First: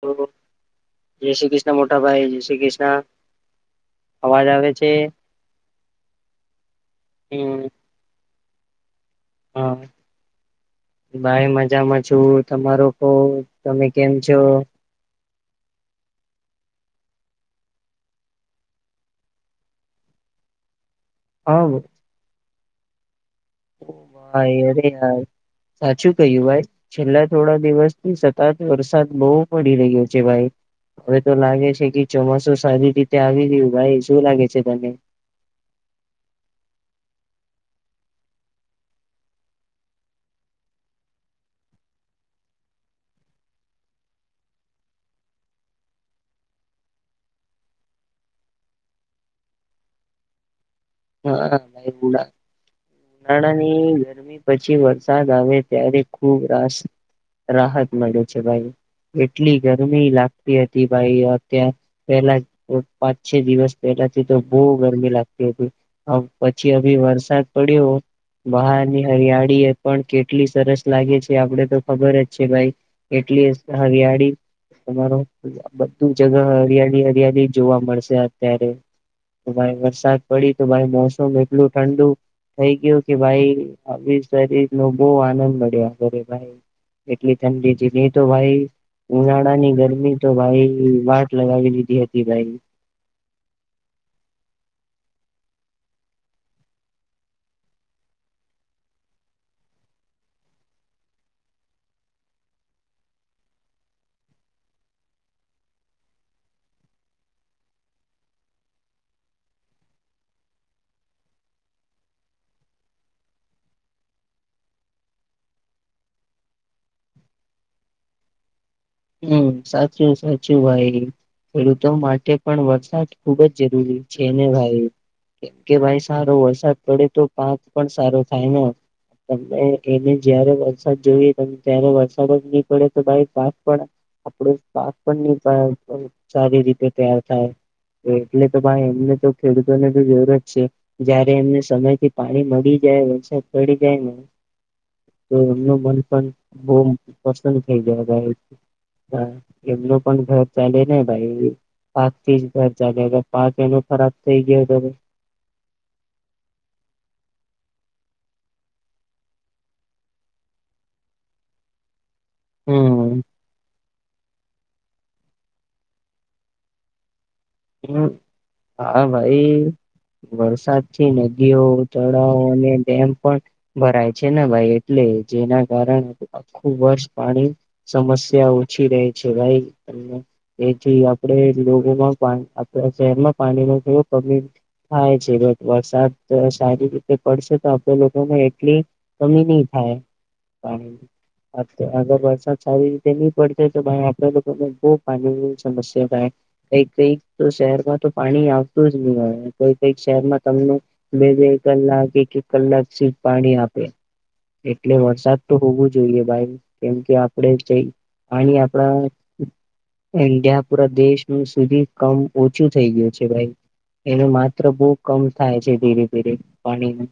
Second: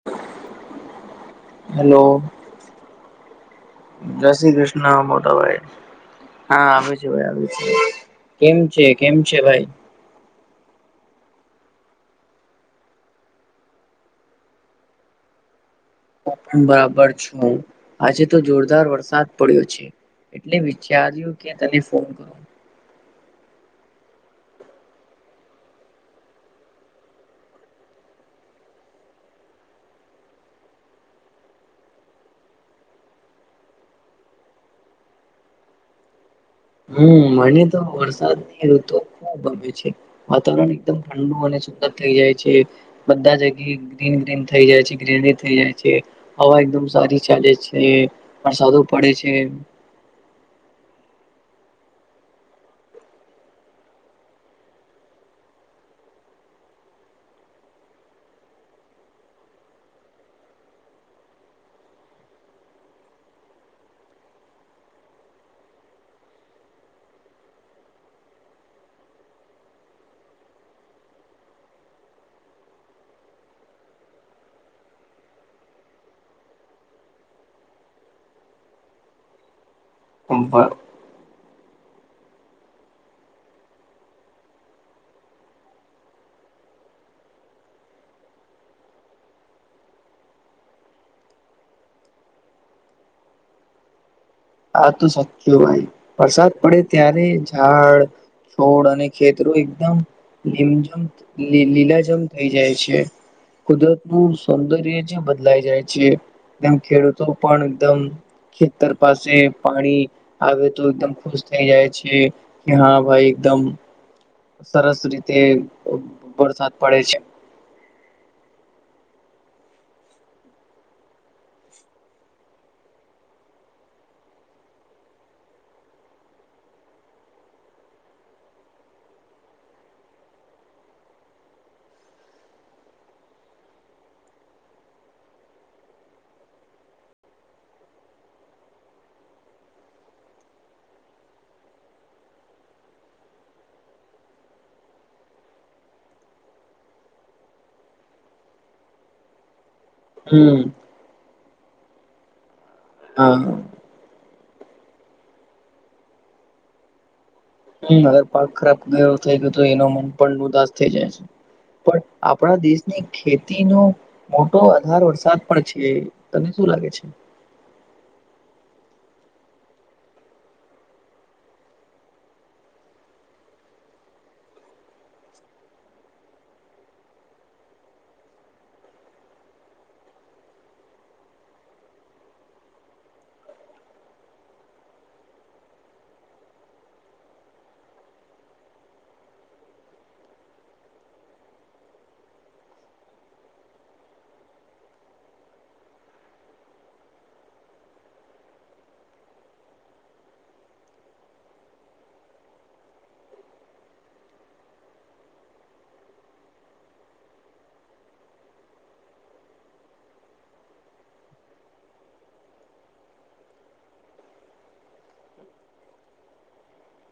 તો જય શ્રી કૃષ્ણ મોટા હેલો ભાઈ જય શ્રી કૃષ્ણ. જય અવાજ શ્રી આવે કૃષ્ણ છે મોટા ભાઈ હા આવે છે. ભાઈ આવી હમ છે. કેમ છે કેમ છે ભાઈ. હા ભાઈ મજામાં છું, તમારુ કો તમે કેમ છો? બરાબર છું. આજે તો જોરદાર વરસાદ પડ્યો છે, એટલે ચાર્યું કે તને ફોન કરુ. ઓ ભાઈ, અરે યાર. સાચું કહ્યું, ભાઈ છેલ્લા થોડા દિવસથી સતત વરસાદ બઉ પડી રહ્યો છે ભાઈ. હવે તો લાગે છે કે, ચોમાસું સારી રીતે આવી ગયું ભાઈ શું લાગે છે તને? [unintelligible] હમ્મ, મને તો વરસાદની ઋતુ ખુબ ગમે છે, વાતાવરણ એકદમ ઠંડુ અને થઈ જાય છે, બધા જગ્યાએ ગ્રીન ગ્રીન થઈ જાય છે ગ્રીનરી થઈ જાય છે હવા એકદમ સારી ચાલે છે, વરસાદો પડે છે. [unintelligible] ઉનાળાની ગરમી પછી વરસાદ આવે, ત્યારે ખુબ રાસ રાહત મળે છે ભાઈ. એટલી ગરમી લાગતી હતી ભાઈ અત્યાં પેલા પાંચ છ દિવસ થી તો બહુ ગરમી લાગતી હતી, પછી અભી વરસાદ પડ્યો બહારની હરિયાળી એ પણ કેટલી સરસ લાગે છે આપડે તો ખબર જ છે ભાઈ. એટલી હરિયાળી તમારો બધું જગા હરિયાળી હરિયાળી જોવા મળશે અત્યારે. તો ભાઈ વરસા બર. મોસમ એટલું ઠંડુ થઈ ગયો કે ભાઈ આવી શરીરનો બો આનંદ મળ્યા કરે ભાઈ એટલી ઠંડીજી ની તો ભાઈ ઉનાળાની ગરમી તો ભાઈ વાટ લગાવી લીધી હતી ભાઈ. [inaudible] આ તો સાચ્ચું ભાઈ વરસાદ પડે ત્યારે ઝાડ છોડ અને ખેતરો એકદમ લીમઝમ લી લીલાજમ થઇ જાય છે. કુદરતનું સૌંદર્ય જે બદલાઈ જાય છે. તેમ ખેડૂતો પણ એકદમ ખેતર પાસે શે પાણી આવે તો એકદમ ખુશ થઈ જાય છે કે હા ભાઈ એકદમ સરસ રીતે વરસાદ પડે છે. હમ સાચું સાચું ભાઈ. ખેડૂતો માટે પણ વરસાદ ખુબ જ જરૂરી છે ને ભાઈ. એ કે ભાઈ સારો વરસાદ પડે તો પાક પણ સારો થાય ને તમે એને જયારે વરસાદ જોઈ ત ત્યારે વરસાદ જ નહી પડે તો ભાઈ પાક પણ આપડું પાક પણ સારી રીતે તૈયાર થાય. એટલે તો ભાઈ એમને તો ખેડૂતોને તો જરૂરત છે, જયારે એમને સમય થી પાણી મળી જ ક્યાંય વરસાદ પડી જાય ને તો એમનું મન પણ બહ પસંદ થઈ ગયા, હા, એમનું પણ ઘર હમ ચાલે ને ભાઈ પાત થી ખર્ચા થાય હા પાક એનો ખરાબ કઈ ગયા તમે? હમ્મ, અગર પાક ખરાબ કરો થઈ ગયો તો એનો મન પણ ઉદાસ થઈ જાય છે પણ આપણા દેશની હમ ખેતી નું મોટો આધાર વરસાદ પણ છે, તને શું લાગે છે? હમ્મ હા ભાઈ વરસાદ થી નદીઓ તળાવ અને ડેમ પણ ભરાય છે ને ભાઈ એટલે જેના કારણે આખું વર્ષ પાણી સમસ્યા ઓછી રહે છે ભાઈ એથી આપણે લોકોમાં શહેરમાં પાણી ન થ કમી થાય છે વરસાદ સારી રીતે પડશે તો આપણે લોકોને એટલી કમી ની થાય. હા પાણીની. અગર વરસાદ સારી રીતે ની પડતે તો ભાઈ આપણા લોકોને બહુ પાણીની સમસ્યા થાય. કઈ કઈક તો શહેરમાં તો પાણી આવતું જ ની હોય કોઈક કઈક શહેરમા તમને બે બે કલાક કે એક એક કલાક સુ પાણી આપે. એટલે વરસાદ તો હોવું જોઈએ ભાઈ કેમ કે આપણે જઈ પાણી આપડા ઇન્ડિયા પૂરા દેશ સુધી કમ ઓછુ થઇ ગયુ છે ભાઈ. એનુ માત્ર બહુ કમ થાય છે ધીરે ધીરે પાણીનુ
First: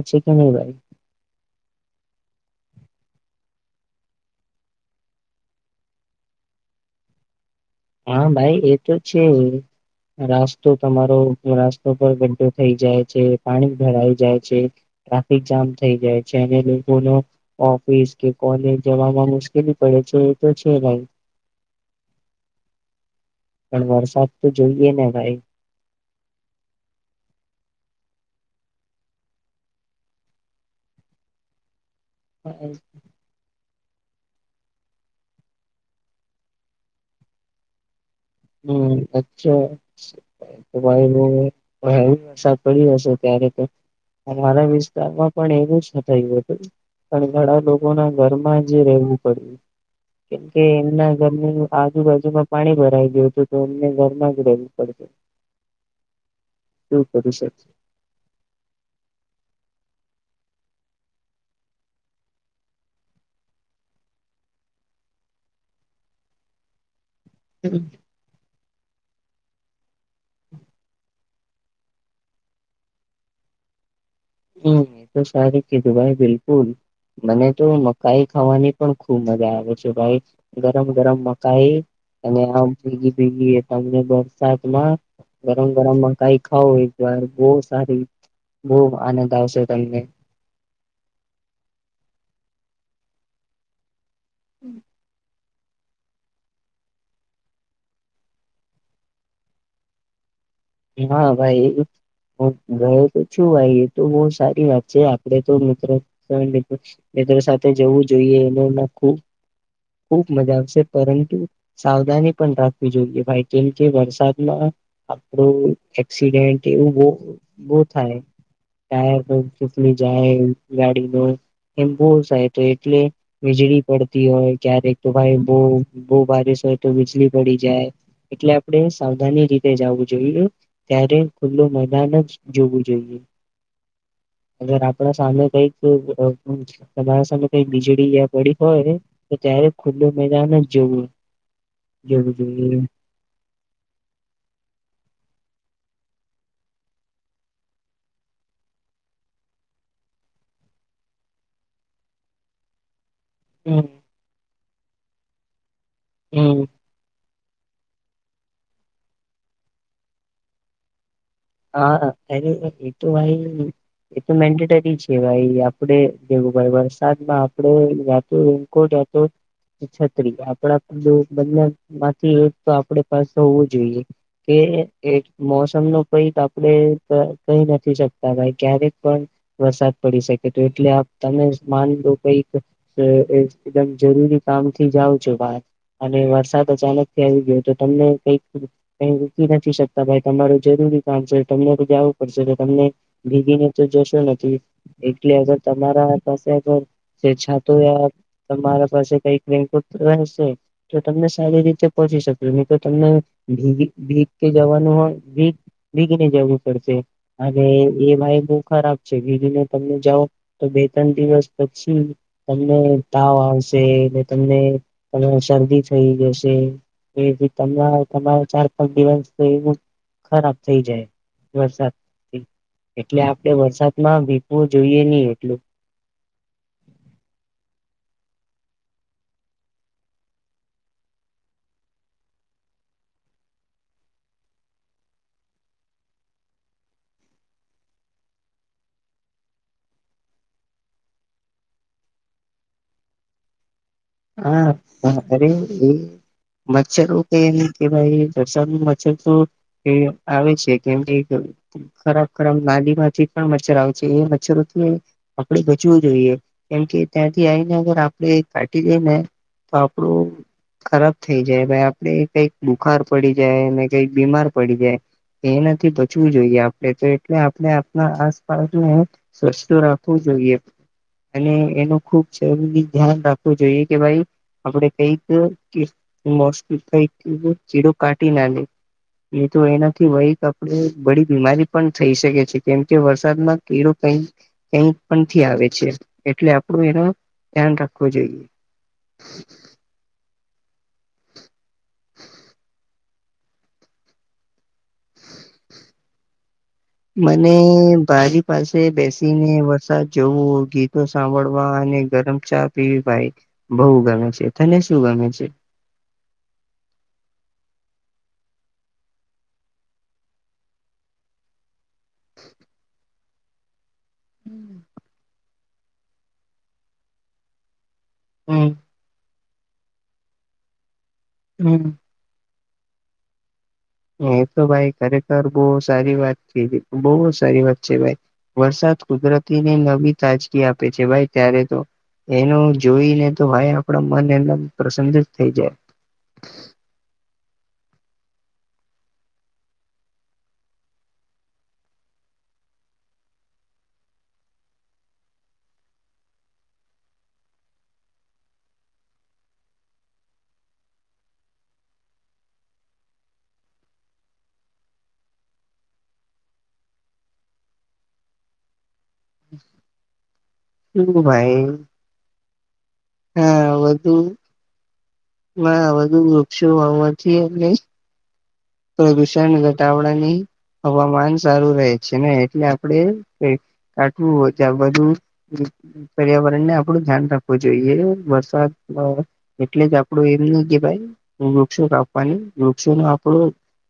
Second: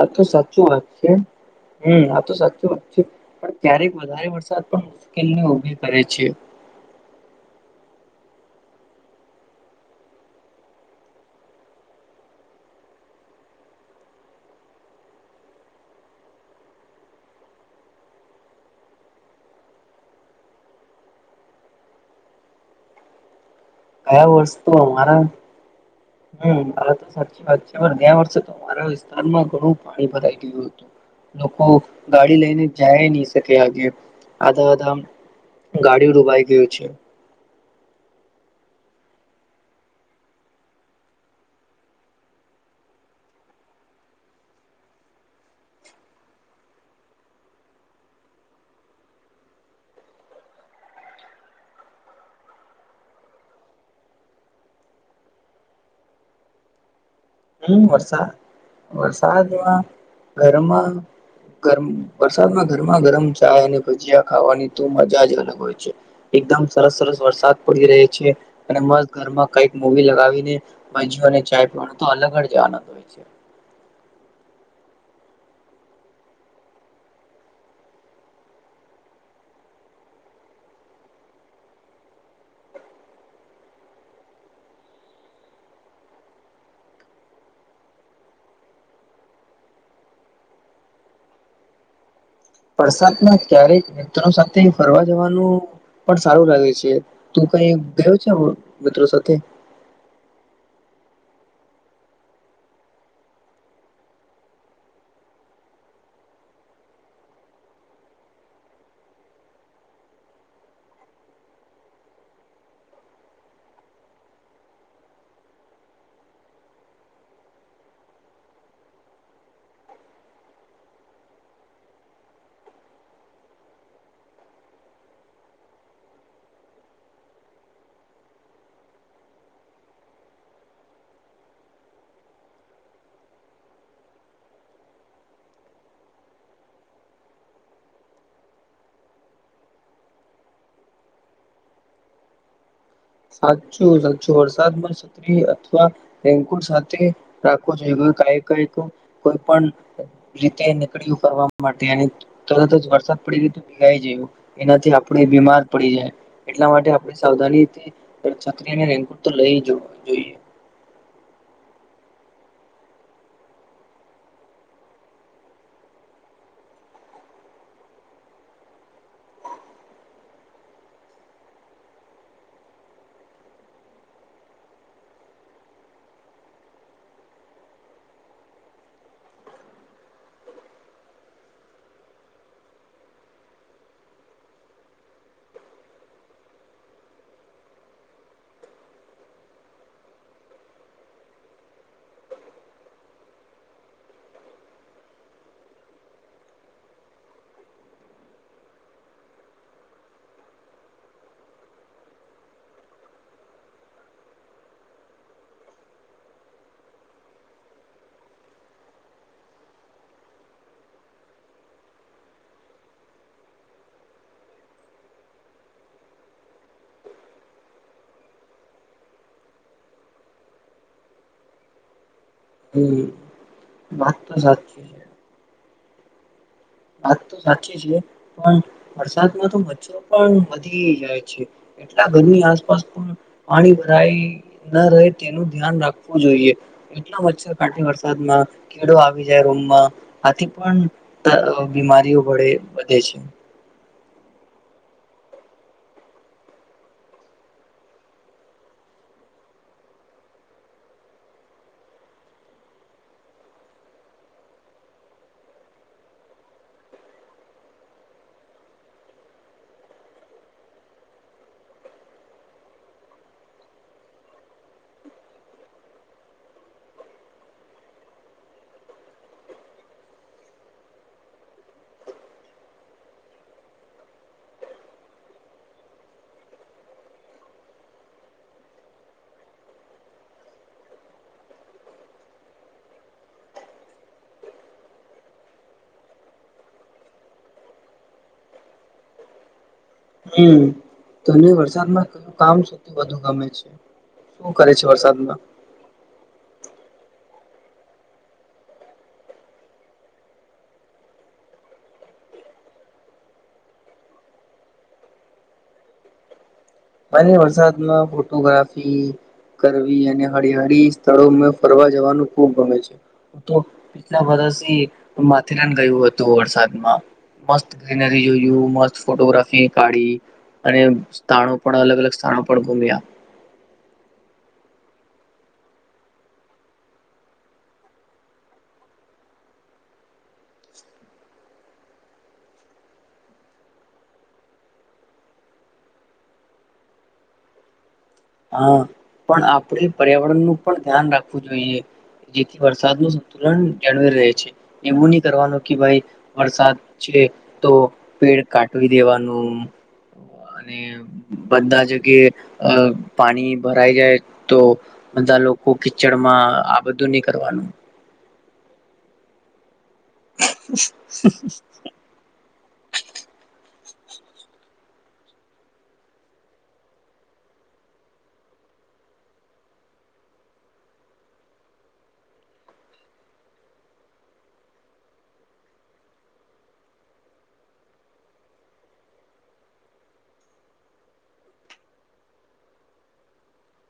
આ તો સાચું વાત છે હમ આ તો સાચી વાત છે પણ ક્યારેક વધારે વરસાદ પણ મુશ્કેલને ઉભી કરે છે. હા ભાઈ એ તો છે. રાસ્તો તમારો રસ્તો પર ગઢો થઈ જાય છે પાણી ભરાઈ જાય છે. ટ્રાફિક જામ થઇ જાય છે અને લોકો નો ઓફિસ કે કોલેજ જવામા મુશ્કેલી પડે પછી એ તો છે ભાઈ. પણ વરસાદ ગયા વર્ષ તો જોઈએ ને અમારા ભાઈ હ આ તો સાચી વાત છે પણ ગયા વર્ષ અમારા વિસ્તારમા ઘણુ પાણી ભરાઈ ગયુ હતુ લોકો ગાડી લઈને જાય નીઇ શકે આગે. આધા આધા ગાડી ડૂબાઈ ગયુ છે. હમ અચ્છા! ભાઈ હ હેવી વરસાદ પડી હશે ત્યારે તો અમારા વિસ્તારમાં પણ એવું જ થયું હતું. પણ ઘણા લોકો ના ઘરમાં જે રહેવું પડ્યું. કેમકે એમના ઘરની આજુબાજુમા પાણી ભરાઈ ગયુ. તો અમને ઘરમા જ રહેવું પડતુ. હમ્મ વરસા વરસાદમા ઘરમા ગર વરસાદમાં ગરમા ગરમ ચાય અને ભજીયા ખાવાની ત મજા જ અલગ હોય છે. એકદમ સરસ સરસ. વરસાદ પડી રહે છે અને મસ્ત ઘરમા કઈક મોવી લગાવીને ભજીઓ અને ચાય પીવાનો તો અલગ જ આનંદ હોય છે હમ્મ એ તો સારી કીધું ભાઈ બિલકુલ મને તો મકાઈ ખાવાની પણ ખુબ મજા આવે છે ભાઈ ગરમ ગરમ મકાઈ અને આમ ભેગી ભેગી એકદમ વરસાદમા ગરમ-ગરમ માકઈ ખાવ એક વાર બહુ સારી બહુ આનંદ આવશે તમને વરસાદમા ક્યારેક મિત્રો સાથે ફરવા જવાનુ પણ સારું લાગે છે તું કઈ ગયો છે વ મિત્રો સાથે ના ભાઈ હું ગયો તો છુ ભય એ તો બહુ સારી વાત છે આપડે તો મિત્ર સાથે જવું જોઈએ એનુ ના ખુબ ખુબ મજા આવશે પરંતુ સાવધાની પણ રાખવી જોઈએ ભાઈ કેમ કે વરસાદમા આપણું એક્સિડેન્ટ એવું બો બઉ થાય. ટાયર પણ ઉકલી જાય ગાડીનુ એમ બોવ એટલે વીજળી પડતી હોય ક્યારેક તો ભાઈ બહુ બહુ બારીશ તો વીજળી પડી જાય એટલે આપડે સાવધાની રીતે જવુ જોઈએ ત્યારે ખુલ્લુ મેદાન જ જોવુ જોઈએ અગર આપણા સામે કઈક અમ તમારા સામે કઈક વીજળીયા પડી હોય તો ત્યા ત્યારે ખુલ્લું મેદાનજ જોવું જવુ જોઇએ સાચું સાચું વરસાદમાં છત્રી અથવા રેનકુટ સાથે રાખવુ જોઈએ કઈ કઈ તો કોઈ પણ રીતે નીકળીયુ કરવા માટે અને તરત જ વરસાદ આપડી રીત હમ ભીગાઈ જયું એનાથી આપણે બીમાર પડી જાય હમ એટલા માટે આપણે સાવધાની થી એક છત્રી અને રેનકુટ તો લઈ જવું જોઈએ. હા અરે એ તો ભાઈ એ તો મેન્ડેટરી છે, ભાઈ આપડે [unintelligible] વરસાદમાં આપડે જાતે રેન્કોટ હતો. છત્રી આપડા જો બંને માંથી એક તો આપડે પાસે હોવું જોઈએ કે એ એક મોસમનો [unintelligible] આપણે ક કહી નથી શકતા ભાઈ ક્યારેક પણ વરસાદ પડી શકે તો એટલે આ તમે માની લો કઈક એ એકદમ જરૂરી કામ થી જાવ છો બાર અને વરસાદ અચાનકથી આવી ગયો તો તમને કઈક કઈ રૂકી નથી શકતા ભાઈ તમારું જરૂરી કામ છે, તમને તો ત્યાં આવું પડશે તમને ભીગી ને તો જશો નથી એટલે અગર તમારા [unintelligible] જે છાતો યા તમારા પાસે કઈકં રેન્કોટ તો હશે તમને સારી રીતે પહોંચી શકે ને તો તમને ભીગી ભી કે જવાનું હોય ભી ગીને જવું પડશે અને એમાંય બહુ ખરાબ છે ભીગી ને તમને જાઓ તો બે ત્રણ દિવસ પછી તમને તાવ આવશે, ને તમને શરદી થઈ જશે એ જે તમારો ચાર પાંચ દિવસ એવું ખરાબ થઇ જાય વરસાદ હમ એટલે આપડે વાત વરસાદમાં તો વીપવું સાચી છે. જોઈએ નહી એટલું. વાત તો સાચી છે, પણ વરસાદમાં તો મચ્છરો પણ વધી જાય છે. એટલા ઘરની આસપાસ પણ પાણી ભરાય ન રહે તેનું ધ્યાન રાખવું જોઈએ. એટલો મચ્છર કડે વરસાદમાં કીડો આવી જાય રૂમમાં આથી પણ તા બીમારીઓ પડે વધે છે. હા હ અરે એ મચ્છરો કેમ કેવાય વરસાદ નું મચ્છર તો આવે છે, કેમ કે ખરાબ ખરાબ નાલી માંથી પણ મચ્છર આવે છે, એ મચ્છરોથી આપડે બચવું જોઈએ. કેમકે ત્યાંથી આઈને અગર આપણે કાટી જાય ને તો આપડું ખરાબ થઇ જાય ભાઈ આપડે કઈક બુખાર પડી જાય ને કઈક બીમાર પડી જાય. એનાથી બચવું જોઈએ આપડે જે એટલે આપણે આપના આસપાસને સ્વચ્છ રાખવું જોઈએ અને એનું ખુબ જરૂરિ ધ્યાન રા વુ જોઈએ કે ભાઈ આપડે કઈક [unintelligible] કઈક ચીડો કાઢી ના [unintelligible] એ તો એનાથી વહીક આપડે બડી બીમારી પણ થઈ શકે છે, કેમ કે વરસાદમાં કિડો [unintelligible] પણથી આવે છે એટલે આપડું એના ધ્યાન રા ખવુ જોઈએ. હમ્મ તને વરસાદમાં કામ સૌથી વધુ ગમે છે. શું કરે છે, વરસાદમાં? [inaudible] મને બારી પાસે બેસીને વરસાદ જોવો ગીતો સાંભળવા અને ગરમ ચા પીવી ભાઈ બહુ ગમે છે, તને શું ગમે છે? મન વરસાદમાં ફોટોગ્રાફી કરવી અને હરિયાળી સ્થળોમાં ફરવા જવાનું ખૂબ ગમે છે. પીછા વર્ષ હિ હું માથેરાન ગયું હતું, વરસાદમાં મસ્ત ગ્રીન રી જોયું હમ મસ્ત ફોટોગ્રાફી કાઢી અને સ્થાણો પણ હમ અલગ અલગ સ્થાાન પણ ગુમિયા. એ તો ભાઈ ખરેખર બવ સારી વાત છે બઉ અ સારી વાત છે ભાઈ વરસાદ કુદરતીને નવી તાજગી આપે છે ભાઈ ત્યારે તો એનું જોઈને તો હાય આપણા મન એદમ પ્રસન્ન જ થઈ જાય. [inaudible] હા પણ આપડે પર્યાવરણ નું પણ ધ્યાન રાખવું જોઈએ. જેથી વરસાદ નું સંતુલન જાળવી રહે છે એવું નહી કરવાનું કે ભાઈ વરસાદ તે તો પેડ કાટવી દેવાનું અને બધા જકે અ પાણી ભરાઈ જાય તો બધા લોકો કીચડમાં આ બધું નહી કરવાનું હ ભાઈ હા વધુ હ વાધું વૃક્ષો વાવાથી એમને પ્રદૂષણ ઘટાડડા નહી હવામાન સારું રહે છે ને એટલે આપડે કાવું હોય ત્યાં બધું પર્યાવરણ ને આપડું ધ્યાન રાખવું જોઈએ વરસાદ એટલે જ આપડું એમની કે ભાઈ હ વૃક્ષો કાપવાની વૃક્ષો નો આપડો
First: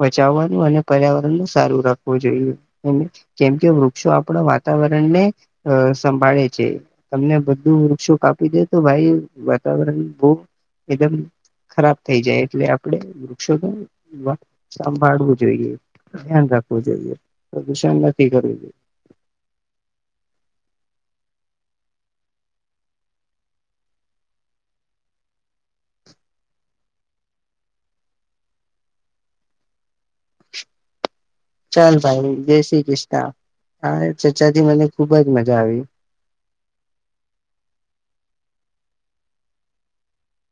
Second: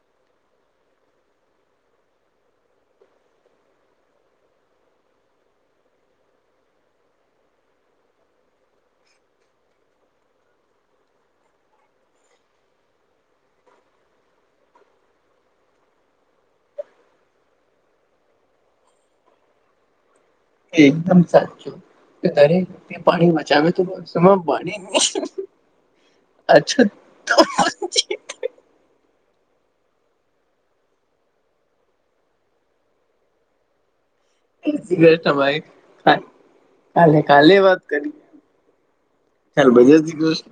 બચાવવાનું અને પર્યાવરણ ન સારું રાખવું જોઈએ કેમ કે વૃક્ષો આપણા વાતાવરણ વાતાવરણ ને સંભાળે છે તમને બધું વૃક્ષો કાપી દે તો ભાઈ ર બ એકદમ ખરાબ થઈ જાય એટલે આપણે વૃક્ષો સંભાળવું જોઈએ ધ્યાન રાખવું જોઈએ પ્રદૂષણ નથી કરવું જોઈએ [inaudible] એકદમ સાચું દરેક પાણી બચાવે તો પાણી અચ્છા તો ચાલ ભાઈ જય શ્રી કૃષ્ણા હા ચર્ચાથી મને ખુબ જ મજા તમારી આવી હૈ કાલે કાલે વાત કરી ખાલ બજે જ દી